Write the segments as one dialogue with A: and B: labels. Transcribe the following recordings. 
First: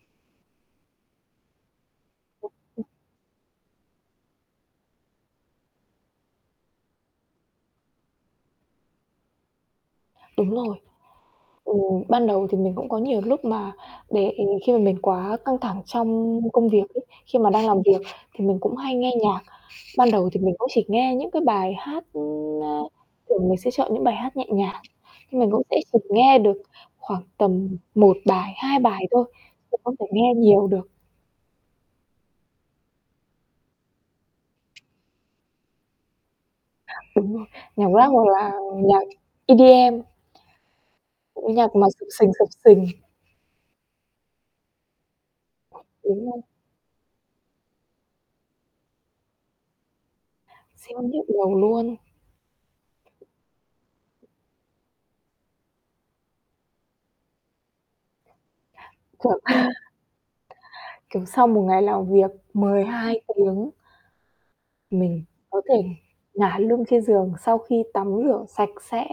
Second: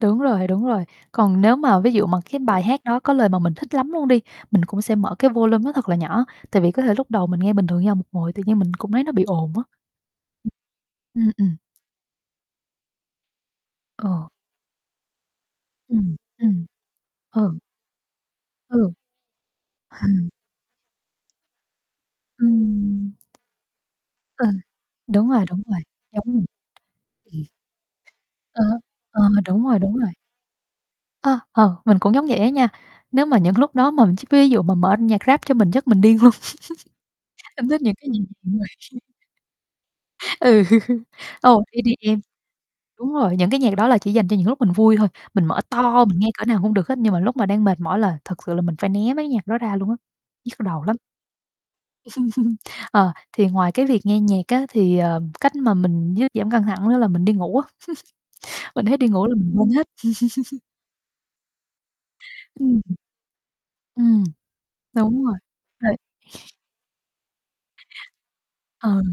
A: Đúng rồi, đúng rồi. Còn nếu mà ví dụ mà cái bài hát
B: [unintelligible]
A: đó có lời mà mình thích lắm luôn đi, mình cũng sẽ mở cái volume nó thật là nhỏ, tại vì có thể lúc đầu mình nghe bình thường nha, một hồi tự nhiên mình cũng thấy nó bị ồn á.
B: Đúng rồi.
A: [unintelligible] Ừm, ừm.
B: Ừ, ban đầu thì mình cũng có nhiều lúc mà
A: Ồ.
B: để khi mà mình quá căng thẳng
A: Ừm.
B: trong
A: Ừm.
B: công việc ấy, khi mà
A: Ừ.
B: đang làm việc thì mình cũng
A: Ừ.
B: hay nghe nhạc. Ban đầu thì mình cũng chỉ nghe những cái bài hát, ưm, a
A: Ừm.
B: thường mình sẽ chọn những bài hát nhẹ
A: Ừ,
B: nhàng,
A: đúng
B: nhưng
A: rồi,
B: mình
A: đúng
B: cũng sẽ
A: rồi.
B: chỉ
A: Giống
B: nghe
A: mình.
B: được khoảng
A: Ừm.
B: tầm 1 bài,
A: Ờ,
B: 2 bài
A: ờ,
B: thôi,
A: đúng
B: chứ
A: rồi,
B: không
A: đúng
B: thể
A: rồi!
B: nghe nhiều được.
A: Ơ, ờ, mình cũng giống vậy á nha. Nếu mà những lúc đó mà mình ch ví dụ mà mở nhạc rap cho mình chắc mình điên luôn.
B: Đúng rồi,
A: Em thích
B: nhạc
A: những cái
B: rap
A: gì
B: hoặc
A: [unintelligible]
B: là nhạc EDM.
A: Ừ.
B: Những cái
A: Ô,
B: nhạc mà xập
A: EDM
B: xình, xập xình.
A: đúng rồi, những cái nhạc đó là chỉ dành cho những lúc mình vui thôi, mình mở to mình nghe cỡ
B: [unintelligible]
A: nào cũng được hết, nhưng mà lúc mà đang mệt mỏi là thực sự là mình phải né mấy cái nhạc đó ra luôn á, nhức đầu lắm.
B: Siêu nhức đầu luôn.
A: Ờ, thì ngoài cái việc nghe nhạc á, thì, ờ, cách mà mình dứ giảm căng thẳng nữa là mình đi ngủ á. Mnh thấy đi ngủ là mình
B: [unintelligible]
A: quên hết.
B: kiểu, sau một ngày làm việc
A: Ừm.
B: 12 tiếng
A: Ừm.
B: mình
A: Đúng rồi,
B: có thể
A: [unintelligible]
B: ngả lưng trên giường sau khi tắm rửa sạch
A: Ờ.
B: sẽ,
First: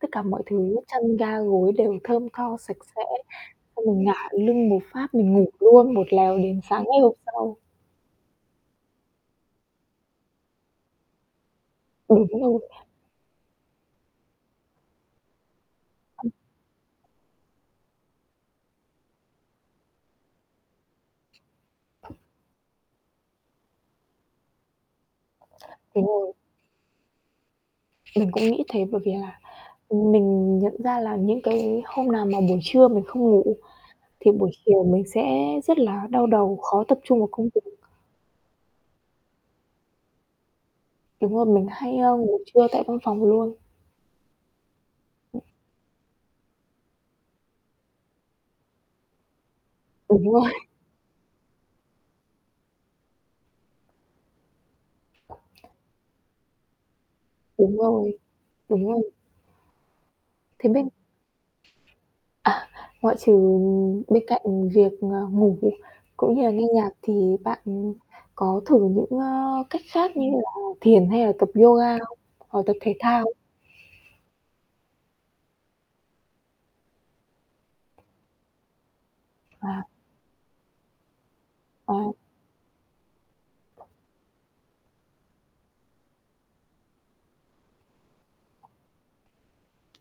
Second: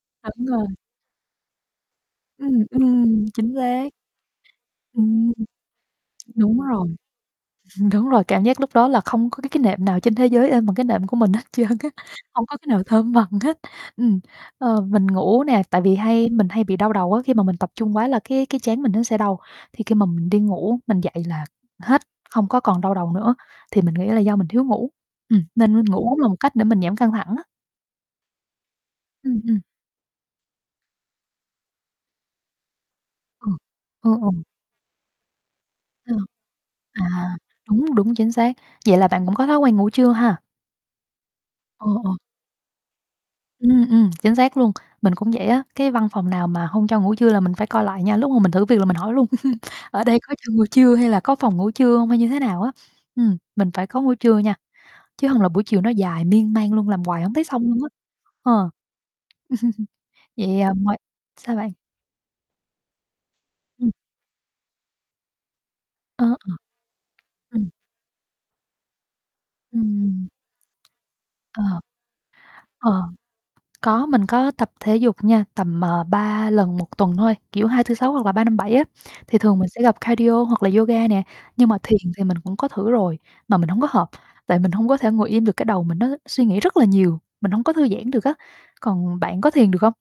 B: tất cả mọi
A: Đúng rồi.
B: thứ chăn ga gối đều thơm tho
A: Ừm,
B: sạch sẽ,
A: ừm, chính
B: xong
A: xác.
B: mình ngả lưng một phát,
A: Ừm.
B: mình ngủ luôn một lèo đến
A: Đúng
B: sáng
A: rồi.
B: ngày hôm sau.
A: Đúng rồi, cảm giác lúc đó là không có cái cái nệm nào trên thế giới êm bằng cái nệm của mình hết trơn á,
B: Ừm,
A: hông có cái
B: [unintelligible]
A: nào thơm bằng hết. Ừm, ờ, mình ngủ nè, tại vì hay
B: [unintelligible]
A: mình hay bị đau đầu á, khi mà mình tập trung quá là cái cái trán mình nó sẽ đau, thì khi mà mình đi ngủ mình dậy là hết, không có còn đau đầu nữa. Thì mình nghĩ là do mình thiếu ngủ, ừm, nên mình
B: Đúng
A: ngủ cũng là
B: rồi.
A: một cách để mình giảm căng thẳng á.
B: Mình cũng nghĩ thế, bởi vì là,
A: Ừm, ừm.
B: ừm, mình nhận ra là những cái hôm nào mà buổi trưa mình không ngủ
A: Ờ.
B: ấy,
A: Ơ,
B: thì
A: ừm.
B: buổi chiều mình sẽ rất là đau
A: [unintelligible]
B: đầu, khó tập
A: À,
B: trung vào công việc.
A: đúng, đúng, chính xác. Vậy là bạn cũng có thói quen ngủ trưa ha?
B: Đúng rồi. Mình
A: Ồ,
B: hay,
A: ồ.
B: ơ, ngủ trưa tại văn phòng luôn.
A: Ừm, ừm, chính xác luôn, mình cũng vậy á. Cái văn phòng nào mà hông cho ngủ trưa là mình phải coi lại nha, lúc mà mình thử việc là mình hỏi luôn "Ở đây
B: Đúng
A: có
B: rồi.
A: cho ngủ trưa hay là có phòng ngủ trưa hông? Hay như thế nào á?" Ừm, mình phải có ngủ trưa nha, chứ hông là buổi chiều nó dài miên man luôn, làm quài hổng thấy xong luôn
B: Đúng
A: á.
B: rồi,
A: Ờ.
B: đúng rồi!
A: Vậy,
B: Thế
A: ờ, m
B: minh
A: sao bạn?
B: À, ngoại trừ,
A: Ừm.
B: ừm, bên cạnh, ừm, việc, ờ, ngủ đi,
A: Ơ,
B: cũng như là
A: ờ.
B: nghe nhạc, thì bạn
A: Ừm.
B: có thử những, ơ, cách khác như
A: Ừm.
B: là thiền hay là tập
A: Ờ.
B: yoga không, hoặc là tập thể
A: Ờ,
B: thao không?
A: có, mình có tập thể dục nha. Tầm, à, 3 lần 1 tuần thôi, kiểu hai, tư, sáu hoặc là ba, năm, bảy á, thì thường mình sẽ
B: À.
A: tập Cardio hoặc là yoga nè. Nhưng mà thiền
B: À.
A: thì mình cũng có thử rồi, mà mình hổng có hợp, tại mình hông có thể ngồi im được, cái đầu mình nó suy nghĩ rất là nhiều, mình hổng có thư giãn được á. Còn bạn có thiền được không?